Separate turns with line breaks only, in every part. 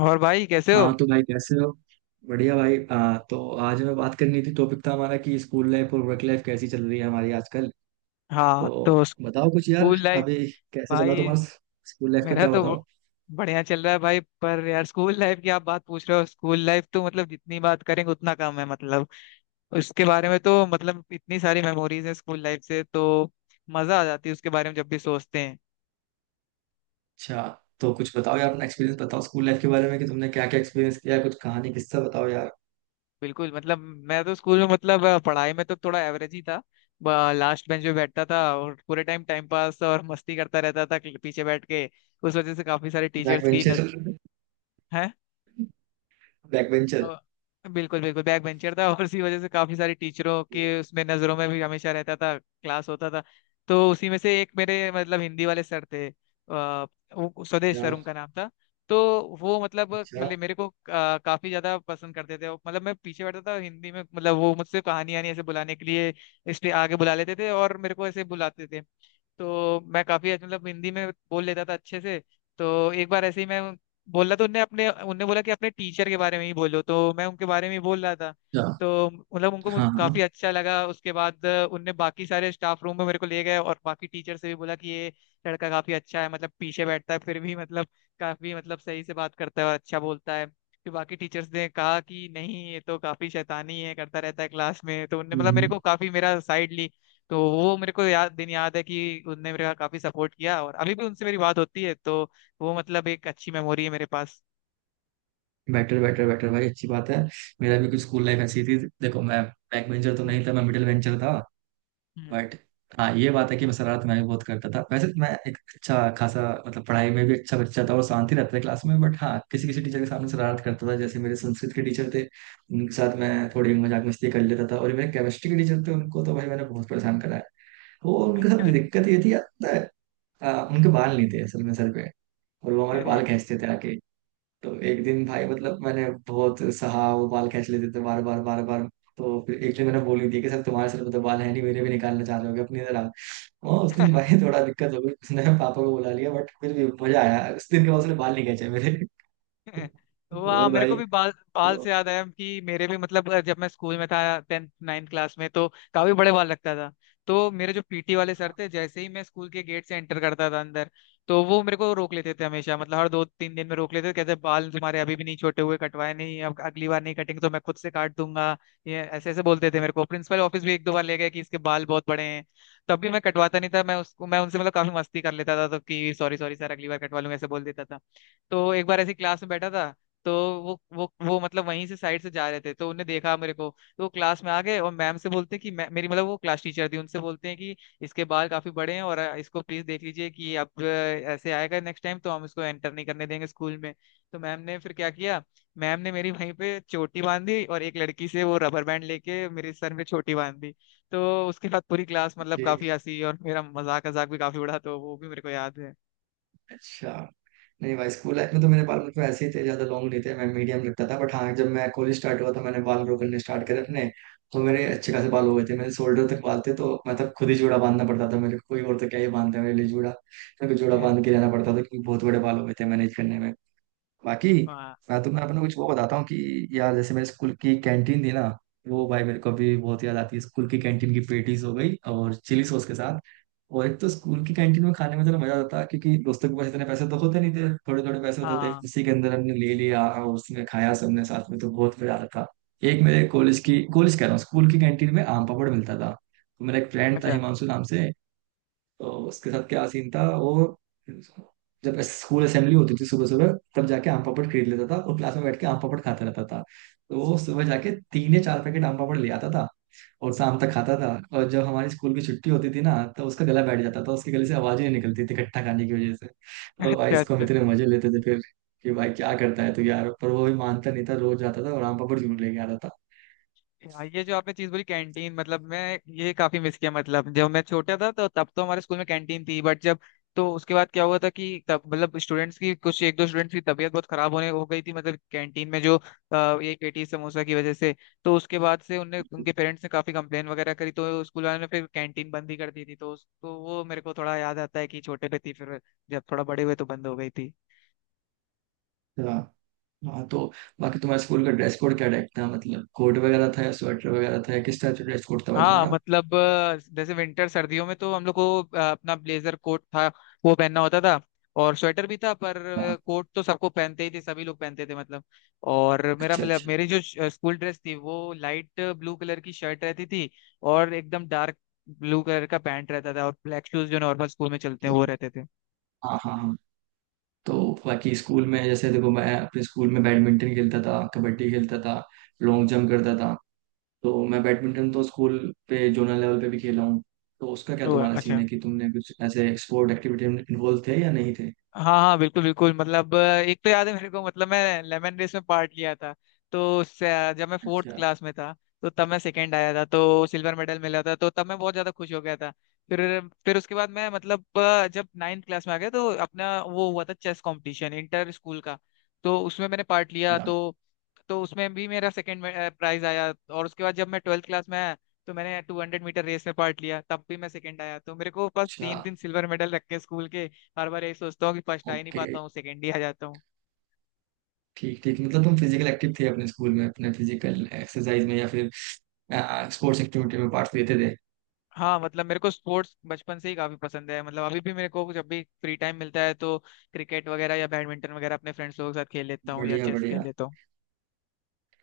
और भाई कैसे हो?
हाँ तो भाई कैसे हो। बढ़िया भाई तो आज हमें बात करनी थी, टॉपिक था हमारा कि स्कूल लाइफ और वर्क लाइफ कैसी चल रही है हमारी आजकल। तो
हाँ, तो
बताओ कुछ यार।
School life.
अभी कैसे चला
भाई
तुम्हारा? स्कूल लाइफ का
मेरा
क्या
तो
बताओ।
बढ़िया चल रहा है भाई। पर यार स्कूल लाइफ की आप बात पूछ रहे हो, स्कूल लाइफ तो मतलब जितनी बात करेंगे उतना कम है। मतलब उसके बारे में तो मतलब इतनी सारी मेमोरीज है स्कूल लाइफ से, तो मजा आ जाती है उसके बारे में जब भी सोचते हैं।
अच्छा, तो कुछ बताओ यार, अपना एक्सपीरियंस बताओ स्कूल लाइफ के बारे में कि तुमने क्या क्या एक्सपीरियंस किया है, कुछ कहानी किस्सा बताओ यार।
बिल्कुल मतलब मैं तो स्कूल में मतलब पढ़ाई में तो थोड़ा एवरेज ही था। लास्ट बेंच पे बैठता था और पूरे टाइम टाइम पास और मस्ती करता रहता था पीछे बैठ के। उस वजह से काफी सारे
बैक
टीचर्स की नज
बेंचर?
है
बैक बेंचर?
अ, बिल्कुल बिल्कुल बैक बेंचर था, और उसी वजह से काफी सारी टीचरों के उसमें नजरों में भी हमेशा रहता था क्लास होता था। तो उसी में से एक मेरे मतलब हिंदी वाले सर थे, वो स्वदेश सर
अच्छा।
उनका नाम था। तो वो मतलब
अच्छा।
मेरे को काफी ज्यादा पसंद करते थे, मतलब मैं पीछे बैठता था हिंदी में, मतलब वो मुझसे कहानी आनी ऐसे बुलाने के लिए इसलिए आगे बुला लेते थे और मेरे को ऐसे बुलाते थे। तो मैं काफी मतलब हिंदी में बोल लेता था अच्छे से। तो एक बार ऐसे ही मैं बोला तो उनने बोला कि अपने टीचर के बारे में ही बोलो, तो मैं उनके बारे में ही बोल रहा था।
अच्छा,
तो मतलब उनको
हाँ हाँ।
काफी अच्छा लगा उसके बाद, उनने बाकी सारे स्टाफ रूम में मेरे को ले गए और बाकी टीचर से भी बोला कि ये लड़का काफी अच्छा है, मतलब पीछे बैठता है फिर भी मतलब काफी मतलब सही से बात करता है और अच्छा बोलता है। फिर बाकी टीचर्स ने कहा कि नहीं ये तो काफी शैतानी है करता रहता है क्लास में, तो उनने मतलब मेरे
हम्म।
को काफी मेरा साइड ली। तो वो मेरे को याद दिन याद है कि उनने मेरा काफी सपोर्ट किया और अभी भी उनसे मेरी बात होती है, तो वो मतलब एक अच्छी मेमोरी है मेरे पास।
बेटर बेटर बेटर भाई, अच्छी बात है। मेरा भी कुछ स्कूल लाइफ ऐसी थी। देखो, मैं बैक बेंचर तो
हम्म,
नहीं था, मैं मिडिल बेंचर था।
हम्म।
बट हाँ, ये बात है कि मैं शरारत मैं भी बहुत करता था। वैसे तो मैं एक अच्छा खासा मतलब पढ़ाई में भी अच्छा बच्चा था और शांति रहता था क्लास में, बट हाँ, किसी किसी टीचर के सामने शरारत करता था, जैसे मेरे संस्कृत के टीचर थे, उनके साथ मैं थोड़ी मजाक मस्ती कर लेता था। और मेरे केमिस्ट्री के टीचर थे, उनको तो भाई मैंने बहुत परेशान करा है। वो उनके साथ
अच्छा, अच्छा।
दिक्कत ये थी यार, पता है, उनके बाल नहीं थे असल में सर पे, और वो हमारे
अरे!
बाल खींचते थे आके। तो एक दिन भाई, मतलब मैंने बहुत सहा, वो बाल खींच लेते थे बार बार बार बार। तो फिर एक दिन मैंने बोल ही दिया कि सर, तुम्हारे सर पे तो बाल है नहीं, मेरे भी निकालना चाह रहे हो अपनी तरह। हाँ उस दिन भाई थोड़ा दिक्कत हो गई, उसने पापा को बुला लिया, बट फिर भी मजा आया। उस दिन के बाद उसने बाल नहीं खींचे मेरे।
वाह!
और
मेरे को
भाई।
भी बाल बाल
तो
से याद आया कि मेरे भी मतलब जब मैं स्कूल में था टेंथ नाइन्थ क्लास में तो काफी बड़े बाल लगता था। तो मेरे जो पीटी वाले सर थे जैसे ही मैं स्कूल के गेट से एंटर करता था अंदर, तो वो मेरे को रोक लेते थे हमेशा, मतलब हर दो तीन दिन में रोक लेते थे, कहते बाल तुम्हारे अभी भी नहीं छोटे हुए, कटवाए नहीं, अब अगली बार नहीं कटेंगे तो मैं खुद से काट दूंगा। ये ऐसे ऐसे बोलते थे मेरे को, प्रिंसिपल ऑफिस भी एक दो बार ले गए कि इसके बाल बहुत बड़े हैं। तब भी मैं कटवाता नहीं था, मैं उनसे मतलब काफी मस्ती कर लेता था, तो कि सॉरी सॉरी सर अगली बार कटवा लूंगा ऐसे बोल देता था। तो एक बार ऐसी क्लास में बैठा था तो वो मतलब वहीं से साइड से जा रहे थे तो उन्हें देखा मेरे को। तो वो क्लास में आ गए और मैम से बोलते हैं कि मैं मेरी मतलब वो क्लास टीचर थी उनसे बोलते हैं कि इसके बाल काफी बड़े हैं और इसको प्लीज देख लीजिए कि अब ऐसे आएगा नेक्स्ट टाइम तो हम इसको एंटर नहीं करने देंगे स्कूल में। तो मैम ने फिर क्या किया? मैम ने मेरी वहीं पे चोटी बांधी और एक लड़की से वो रबर बैंड लेके मेरे सर पे चोटी बांध दी। तो उसके बाद पूरी क्लास मतलब
ठीक।
काफी हंसी और मेरा मजाक मजाक भी काफी उड़ा, तो वो भी मेरे को याद है।
अच्छा। नहीं भाई, स्कूल लाइफ में तो मेरे बाल मतलब ऐसे ही थे, ज्यादा लॉन्ग नहीं थे, मैं मीडियम रखता था। बट हाँ, जब मैं कॉलेज स्टार्ट हुआ तो मैंने बाल ग्रो करने स्टार्ट करे अपने। तो मेरे अच्छे खासे बाल हो गए थे, मेरे शोल्डर तक बाल थे, तो मतलब खुद ही जूड़ा बांधना पड़ता था मेरे को, कोई और तो क्या ही बांधता है मेरे लिए जूड़ा। मेरे को जूड़ा बांध के जाना पड़ता था क्योंकि बहुत बड़े बाल हो गए थे मैनेज करने में। बाकी
वाह!
मैं तुम्हें अपने कुछ वो बताता हूँ कि यार, जैसे मेरे स्कूल की कैंटीन थी ना, वो भाई मेरे को अभी बहुत याद आती है, स्कूल की कैंटीन की पेटीज हो गई और चिली सॉस के साथ। और एक तो स्कूल की कैंटीन में खाने में तो मजा आता, क्योंकि दोस्तों के पास इतने पैसे तो होते नहीं थे, थोड़े थोड़े पैसे होते थे,
हाँ।
उसी के अंदर हमने ले लिया और उसने खाया सबने साथ में, तो बहुत मजा आता था। एक मेरे कॉलेज की, कॉलेज कह रहा हूँ, स्कूल की कैंटीन में आम पापड़ मिलता था, तो मेरा एक फ्रेंड था
अच्छा,
हिमांशु नाम से। तो उसके साथ क्या सीन था, वो जब स्कूल असेंबली होती थी सुबह सुबह, तब जाके आम पापड़ खरीद लेता था और क्लास में बैठ के आम पापड़ खाता रहता था। तो वो सुबह जाके 3 या 4 पैकेट आम पापड़ ले आता था और शाम तक खाता था। और जब हमारी स्कूल की छुट्टी होती थी ना, तो उसका गला बैठ जाता था, उसके गले से आवाज ही नहीं निकलती थी खट्टा खाने की वजह से। और भाई
अच्छा।
इसको हम
अच्छा।
इतने मजे लेते थे फिर कि भाई क्या करता है, तो यार पर वो भी मानता नहीं था, रोज जाता था और आम पापड़ जरूर लेके आता
ये जो आपने चीज बोली कैंटीन, मतलब मैं ये काफी मिस किया, मतलब जब मैं छोटा था तो तब तो हमारे स्कूल में कैंटीन थी, बट जब तो उसके बाद क्या हुआ था कि तब मतलब स्टूडेंट्स की कुछ एक दो स्टूडेंट्स की तबीयत बहुत खराब होने हो गई थी, मतलब कैंटीन में जो ये पेटी समोसा की वजह से। तो उसके बाद से उनने उनके पेरेंट्स ने काफी कंप्लेन वगैरह करी, तो स्कूल वालों ने फिर कैंटीन बंद ही कर दी थी। तो तो वो मेरे को थोड़ा याद आता है कि छोटे पे थी, फिर जब थोड़ा बड़े हुए तो बंद हो गई थी।
था। हाँ, तो बाकी तुम्हारे स्कूल का ड्रेस कोड क्या टाइप था, मतलब कोट वगैरह था या स्वेटर वगैरह था या किस टाइप से ड्रेस कोड था भाई
हाँ
तुम्हारा?
मतलब जैसे विंटर सर्दियों में तो हम लोग को अपना ब्लेजर कोट था, वो पहनना होता था, और स्वेटर भी था पर
हाँ।
कोट तो सबको पहनते ही थे, सभी लोग पहनते थे मतलब। और मेरा
अच्छा
मतलब
अच्छा।
मेरी जो स्कूल ड्रेस थी वो लाइट ब्लू कलर की शर्ट रहती थी, और एकदम डार्क ब्लू कलर का पैंट रहता था, और ब्लैक शूज जो नॉर्मल स्कूल में चलते हैं वो रहते थे।
हाँ हाँ हाँ। तो बाकी स्कूल में जैसे देखो, मैं अपने स्कूल में बैडमिंटन खेलता था, कबड्डी खेलता था, लॉन्ग जंप करता था। तो मैं बैडमिंटन तो स्कूल पे जोनल लेवल पे भी खेला हूँ। तो उसका क्या
ओ,
तुम्हारा सीन
अच्छा।
है कि तुमने कुछ ऐसे स्पोर्ट एक्टिविटी में इन्वॉल्व थे या नहीं थे?
हाँ हाँ बिल्कुल बिल्कुल मतलब एक तो याद है मेरे को, मतलब मैं लेमन रेस में पार्ट लिया था तो जब मैं फोर्थ
अच्छा।
क्लास में था तो तब मैं सेकंड आया था तो सिल्वर मेडल मिला था, तो तब मैं बहुत ज्यादा खुश हो गया था। फिर फिर उसके बाद मैं मतलब जब नाइन्थ क्लास में आ गया तो अपना वो हुआ था चेस कंपटीशन इंटर स्कूल का, तो उसमें मैंने पार्ट लिया।
अच्छा।
तो उसमें भी मेरा सेकंड प्राइज आया, और उसके बाद जब मैं ट्वेल्थ क्लास में आया तो मैंने टू हंड्रेड मीटर रेस में पार्ट लिया, तब भी मैं सेकंड आया, तो मेरे को बस
अच्छा।
तीन तीन सिल्वर मेडल रख के स्कूल के हर बार यही सोचता हूँ कि फर्स्ट आ ही नहीं
ओके।
पाता हूँ, सेकेंड ही आ जाता हूँ।
ठीक ठीक, मतलब तुम फिजिकल एक्टिव थे अपने स्कूल में, अपने फिजिकल एक्सरसाइज में या फिर स्पोर्ट्स एक्टिविटी में पार्ट लेते थे।
हाँ मतलब मेरे को स्पोर्ट्स बचपन से ही काफी पसंद है, मतलब अभी भी मेरे को जब भी फ्री टाइम मिलता है तो क्रिकेट वगैरह या बैडमिंटन वगैरह अपने फ्रेंड्स लोगों के साथ खेल लेता हूँ या
बढ़िया
चेस खेल
बढ़िया।
लेता हूँ।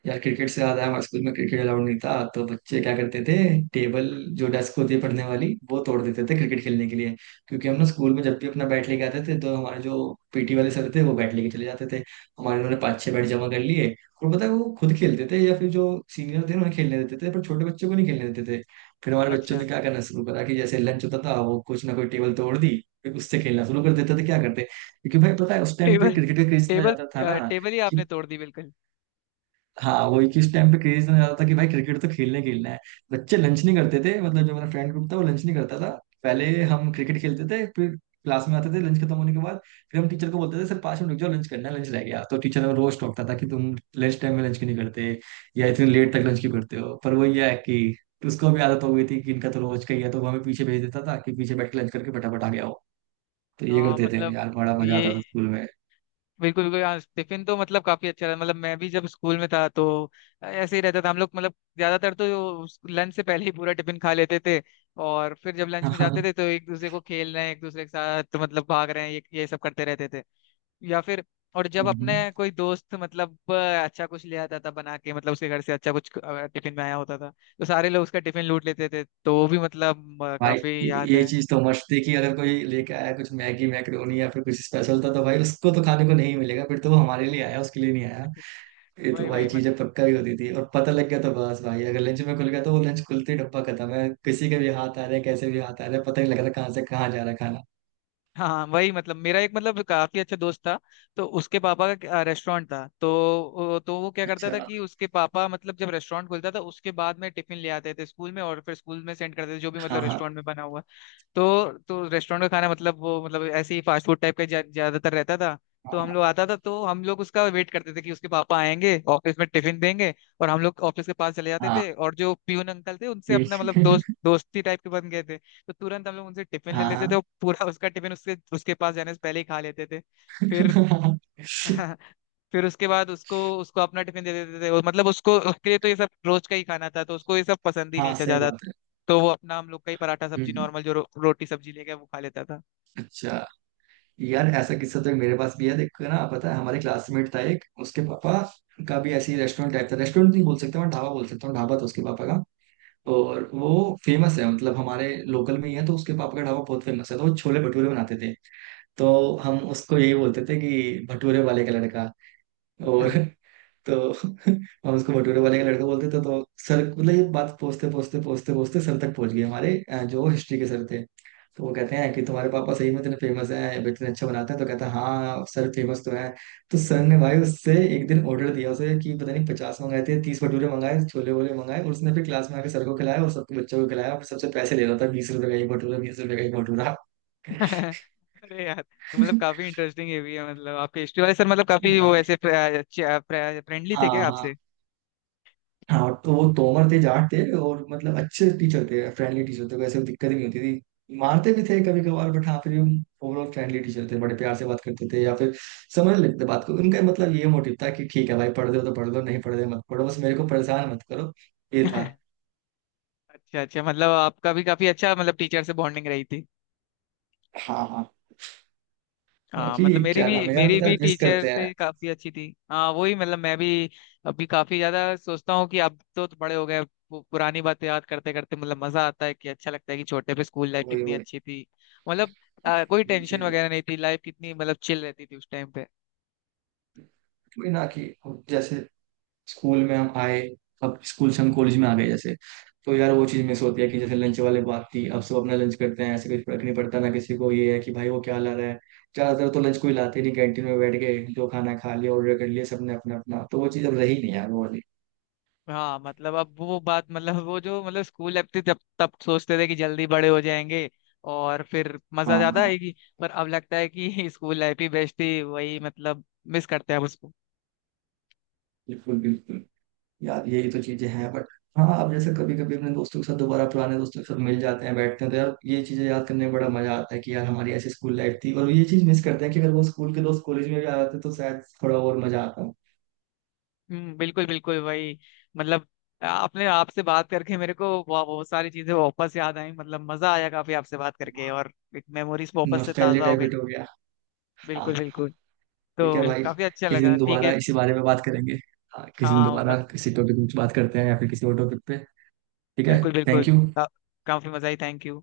यार क्रिकेट से ज्यादा हमारे स्कूल में, क्रिकेट अलाउड नहीं था, तो बच्चे क्या करते थे, टेबल जो डेस्क होती है पढ़ने वाली, वो तोड़ देते थे क्रिकेट खेलने के लिए। क्योंकि हम ना स्कूल में जब भी अपना बैट लेके आते थे, तो हमारे जो पीटी वाले सर थे वो बैट लेके चले जाते थे। हमारे उन्होंने 5-6 बैट जमा कर लिए। और पता है वो खुद खेलते थे या फिर जो सीनियर थे उन्हें खेलने देते थे, पर छोटे बच्चों को नहीं खेलने देते थे। फिर हमारे बच्चों
अच्छा।
ने क्या करना शुरू करा कि जैसे लंच होता था, वो कुछ ना कोई टेबल तोड़ दी। फिर उससे खेलना शुरू कर देते थे, क्या करते क्योंकि भाई पता है उस टाइम पे
टेबल!
क्रिकेट का क्रेज इतना
टेबल!
ज्यादा था ना।
टेबल ही आपने तोड़ दी बिल्कुल।
हाँ वही, किस टाइम पे क्रेज इतना ज्यादा था कि भाई क्रिकेट तो खेलने खेलना है। बच्चे लंच नहीं करते थे, मतलब जो मेरा फ्रेंड ग्रुप था वो लंच नहीं करता था। पहले हम क्रिकेट खेलते थे, फिर क्लास में आते थे लंच खत्म होने के बाद। फिर हम टीचर को बोलते थे, सर 5 मिनट रुक जाओ, लंच करना है, लंच रह गया। तो टीचर हमें रोज टोकता था कि तुम लंच टाइम में लंच क्यों नहीं करते या इतने लेट तक लंच क्यों करते हो, पर वो ये है कि उसको भी आदत हो गई थी कि इनका तो रोज का ही है, तो वो हमें पीछे भेज देता था कि पीछे बैठ के लंच करके फटाफट आ गया हो। तो ये
हाँ
करते थे
मतलब
यार, बड़ा मजा
ये
आता था स्कूल में।
बिल्कुल बिल्कुल। हाँ टिफिन तो मतलब काफी अच्छा था, मतलब मैं भी जब स्कूल में था तो ऐसे ही रहता था हम लोग, मतलब ज्यादातर तो लंच से पहले ही पूरा टिफिन खा लेते थे। और फिर जब लंच में
हाँ
जाते थे तो एक दूसरे को खेल रहे हैं एक दूसरे के साथ तो मतलब भाग रहे हैं ये सब करते रहते थे। या फिर और जब अपने
हाँ।
कोई दोस्त मतलब अच्छा कुछ ले आता था बना के, मतलब उसके घर से अच्छा कुछ टिफिन में आया होता था, तो सारे लोग उसका टिफिन लूट लेते थे, तो वो भी मतलब
भाई
काफी याद
ये
है।
चीज तो मस्त थी कि अगर कोई लेके आया कुछ मैगी मैक्रोनी या फिर कुछ स्पेशल था, तो भाई उसको तो खाने को नहीं मिलेगा, फिर तो वो हमारे लिए आया उसके लिए नहीं आया। ये तो
वही,
भाई
वही।
चीजें पक्का ही होती थी, और पता लग गया तो बस भाई, अगर लंच में खुल गया तो वो लंच खुलते ही डब्बा खत्म है, किसी के भी हाथ आ रहे हैं, कैसे भी हाथ आ रहे हैं, पता नहीं लग रहा कहाँ से कहाँ जा रहा है खाना।
हाँ वही मतलब मेरा एक मतलब काफी अच्छा दोस्त था, तो उसके पापा का रेस्टोरेंट था। तो तो वो क्या करता था
अच्छा।
कि उसके पापा मतलब जब रेस्टोरेंट खुलता था उसके बाद में टिफिन ले आते थे स्कूल में और फिर स्कूल में सेंड करते थे जो भी
हाँ
मतलब
हाँ।
रेस्टोरेंट में बना हुआ। तो रेस्टोरेंट का खाना मतलब वो मतलब ऐसे ही फास्ट फूड टाइप का ज्यादातर रहता था। तो हम
हाँ
लोग आता था तो हम लोग उसका वेट करते थे कि उसके पापा आएंगे ऑफिस में टिफिन देंगे। और हम लोग ऑफिस के पास चले जाते
हाँ।
थे, और जो पियून अंकल थे उनसे अपना मतलब
ठीक।
दोस्ती टाइप के बन गए थे। तो तुरंत हम लोग उनसे टिफिन ले लेते थे
हाँ
और पूरा उसका टिफिन उसके उसके पास जाने से पहले ही खा लेते थे। फिर
हाँ
फिर उसके बाद उसको उसको अपना टिफिन दे देते थे, मतलब उसको उसके लिए तो ये सब रोज का ही खाना था तो उसको ये सब पसंद ही
हाँ
नहीं था
सही
ज्यादा।
बात है।
तो वो अपना हम लोग का ही पराठा
हम्म,
सब्जी
हम्म,
नॉर्मल जो रोटी सब्जी लेके वो खा लेता था।
अच्छा। यार ऐसा किस्सा तो एक मेरे पास भी है, देखो ना, पता है हमारे क्लासमेट था एक, उसके पापा का भी ऐसे ही रेस्टोरेंट टाइप था, रेस्टोरेंट नहीं बोल सकता मैं, ढाबा बोल सकता हूँ, ढाबा था उसके पापा का। और वो फेमस है, मतलब हमारे लोकल में ही है, तो उसके पापा का ढाबा बहुत फेमस है, तो वो छोले भटूरे बनाते थे। तो हम उसको यही बोलते थे कि भटूरे वाले का लड़का। और तो हम उसको भटूरे वाले का लड़का बोलते थे। तो सर मतलब ये बात पहुंचते पहुंचते पहुंचते पहुंचते सर तक पहुंच गई हमारे जो हिस्ट्री के सर थे। तो वो कहते हैं कि तुम्हारे पापा सही में इतने फेमस हैं, इतने अच्छा बनाते हैं, तो कहता है हाँ सर फेमस तो है। तो सर ने भाई उससे एक दिन ऑर्डर दिया उसे, कि पता नहीं 50 मंगाए थे, 30 भटूरे मंगाए, छोले वोले मंगाए, और उसने फिर क्लास में आके सर को खिलाया और सबके बच्चों को खिलाया और सबसे पैसे ले रहा था, 20 रुपए का एक भटूरा, 20 रुपए का एक भटूरा।
अरे यार, तो मतलब काफी इंटरेस्टिंग ये भी है, मतलब आपके हिस्ट्री वाले सर मतलब काफी वो ऐसे फ्रेंडली थे
हाँ
क्या आपसे?
हाँ। हाँ, तो वो तोमर थे, जाट थे, और मतलब अच्छे टीचर थे, फ्रेंडली टीचर थे, वैसे दिक्कत ही नहीं होती थी, मारते भी थे कभी कभार, बट हाँ फिर भी ओवरऑल फ्रेंडली टीचर थे, बड़े प्यार से बात करते थे, या फिर समझ लेते थे बात को। उनका मतलब ये मोटिव था कि ठीक है भाई, पढ़ दो तो पढ़ दो, नहीं पढ़ दो मत पढ़ो, बस मेरे को परेशान मत करो, ये था।
अच्छा, अच्छा, मतलब आपका भी काफी अच्छा मतलब टीचर से बॉन्डिंग रही थी।
हाँ हाँ।
हाँ
बाकी
मतलब
क्या नाम है यार,
मेरी
पता है
भी
मिस
टीचर
करते हैं।
से काफी अच्छी थी। हाँ वही मतलब मैं भी अभी काफी ज्यादा सोचता हूँ कि अब तो बड़े हो गए, अब पुरानी बातें याद करते करते मतलब मजा आता है कि अच्छा लगता है कि छोटे पे स्कूल लाइफ
वही
कितनी
वही।
अच्छी थी। मतलब कोई
वही
टेंशन
चीज है।
वगैरह नहीं थी, लाइफ कितनी मतलब चिल रहती थी उस टाइम पे।
वही ना कि जैसे स्कूल में हम आए, अब स्कूल से हम कॉलेज में आ गए जैसे, तो यार वो चीज़ मिस होती है कि जैसे लंच वाले बात थी, अब सब अपना लंच करते हैं, ऐसे कुछ फर्क नहीं पड़ता ना किसी को, ये है कि भाई वो क्या ला रहा है। ज़्यादातर तो लंच को ही लाते नहीं, कैंटीन में बैठ के जो खाना खा लिया, ऑर्डर कर लिया सबने अपना अपना, तो वो चीज़ अब रही नहीं यार वो वाली।
हाँ मतलब अब वो बात, मतलब वो जो मतलब स्कूल लाइफ थी, तब तब सोचते थे कि जल्दी बड़े हो जाएंगे और फिर
हाँ
मजा ज्यादा
हाँ,
आएगी। पर अब लगता है कि स्कूल लाइफ ही बेस्ट थी, वही मतलब मिस करते हैं अब उसको।
बिल्कुल बिल्कुल। यार यही तो चीज़ें हैं बट हाँ, अब जैसे कभी कभी अपने दोस्तों के साथ, दोबारा पुराने दोस्तों के साथ मिल जाते हैं, बैठते हैं, तो यार ये चीज़ें याद करने में बड़ा मजा आता है कि यार हमारी ऐसी स्कूल लाइफ थी, और ये चीज़ मिस करते हैं कि अगर वो स्कूल के दोस्त कॉलेज में भी आ जाते तो शायद थोड़ा और मजा आता।
हम्म, बिल्कुल बिल्कुल वही। मतलब आपने आपसे बात करके मेरे को बहुत सारी चीजें वापस याद आई, मतलब मजा आया काफी आपसे बात करके, और एक मेमोरीज वापस से
नॉस्टैल्जिया
ताजा हो गई।
टाइप हो गया। हाँ।
बिल्कुल, बिल्कुल।
ठीक है
तो
भाई,
काफी अच्छा
किसी
लगा,
दिन
ठीक
दोबारा
है।
इसी बारे में बात करेंगे। हाँ किसी
हाँ,
दिन
हाँ,
दोबारा
मत
किसी टॉपिक पे कुछ बात करते हैं, या फिर किसी और टॉपिक पे। ठीक है।
बिल्कुल,
थैंक
बिल्कुल।
यू।
का- काफी मजा आई, थैंक यू।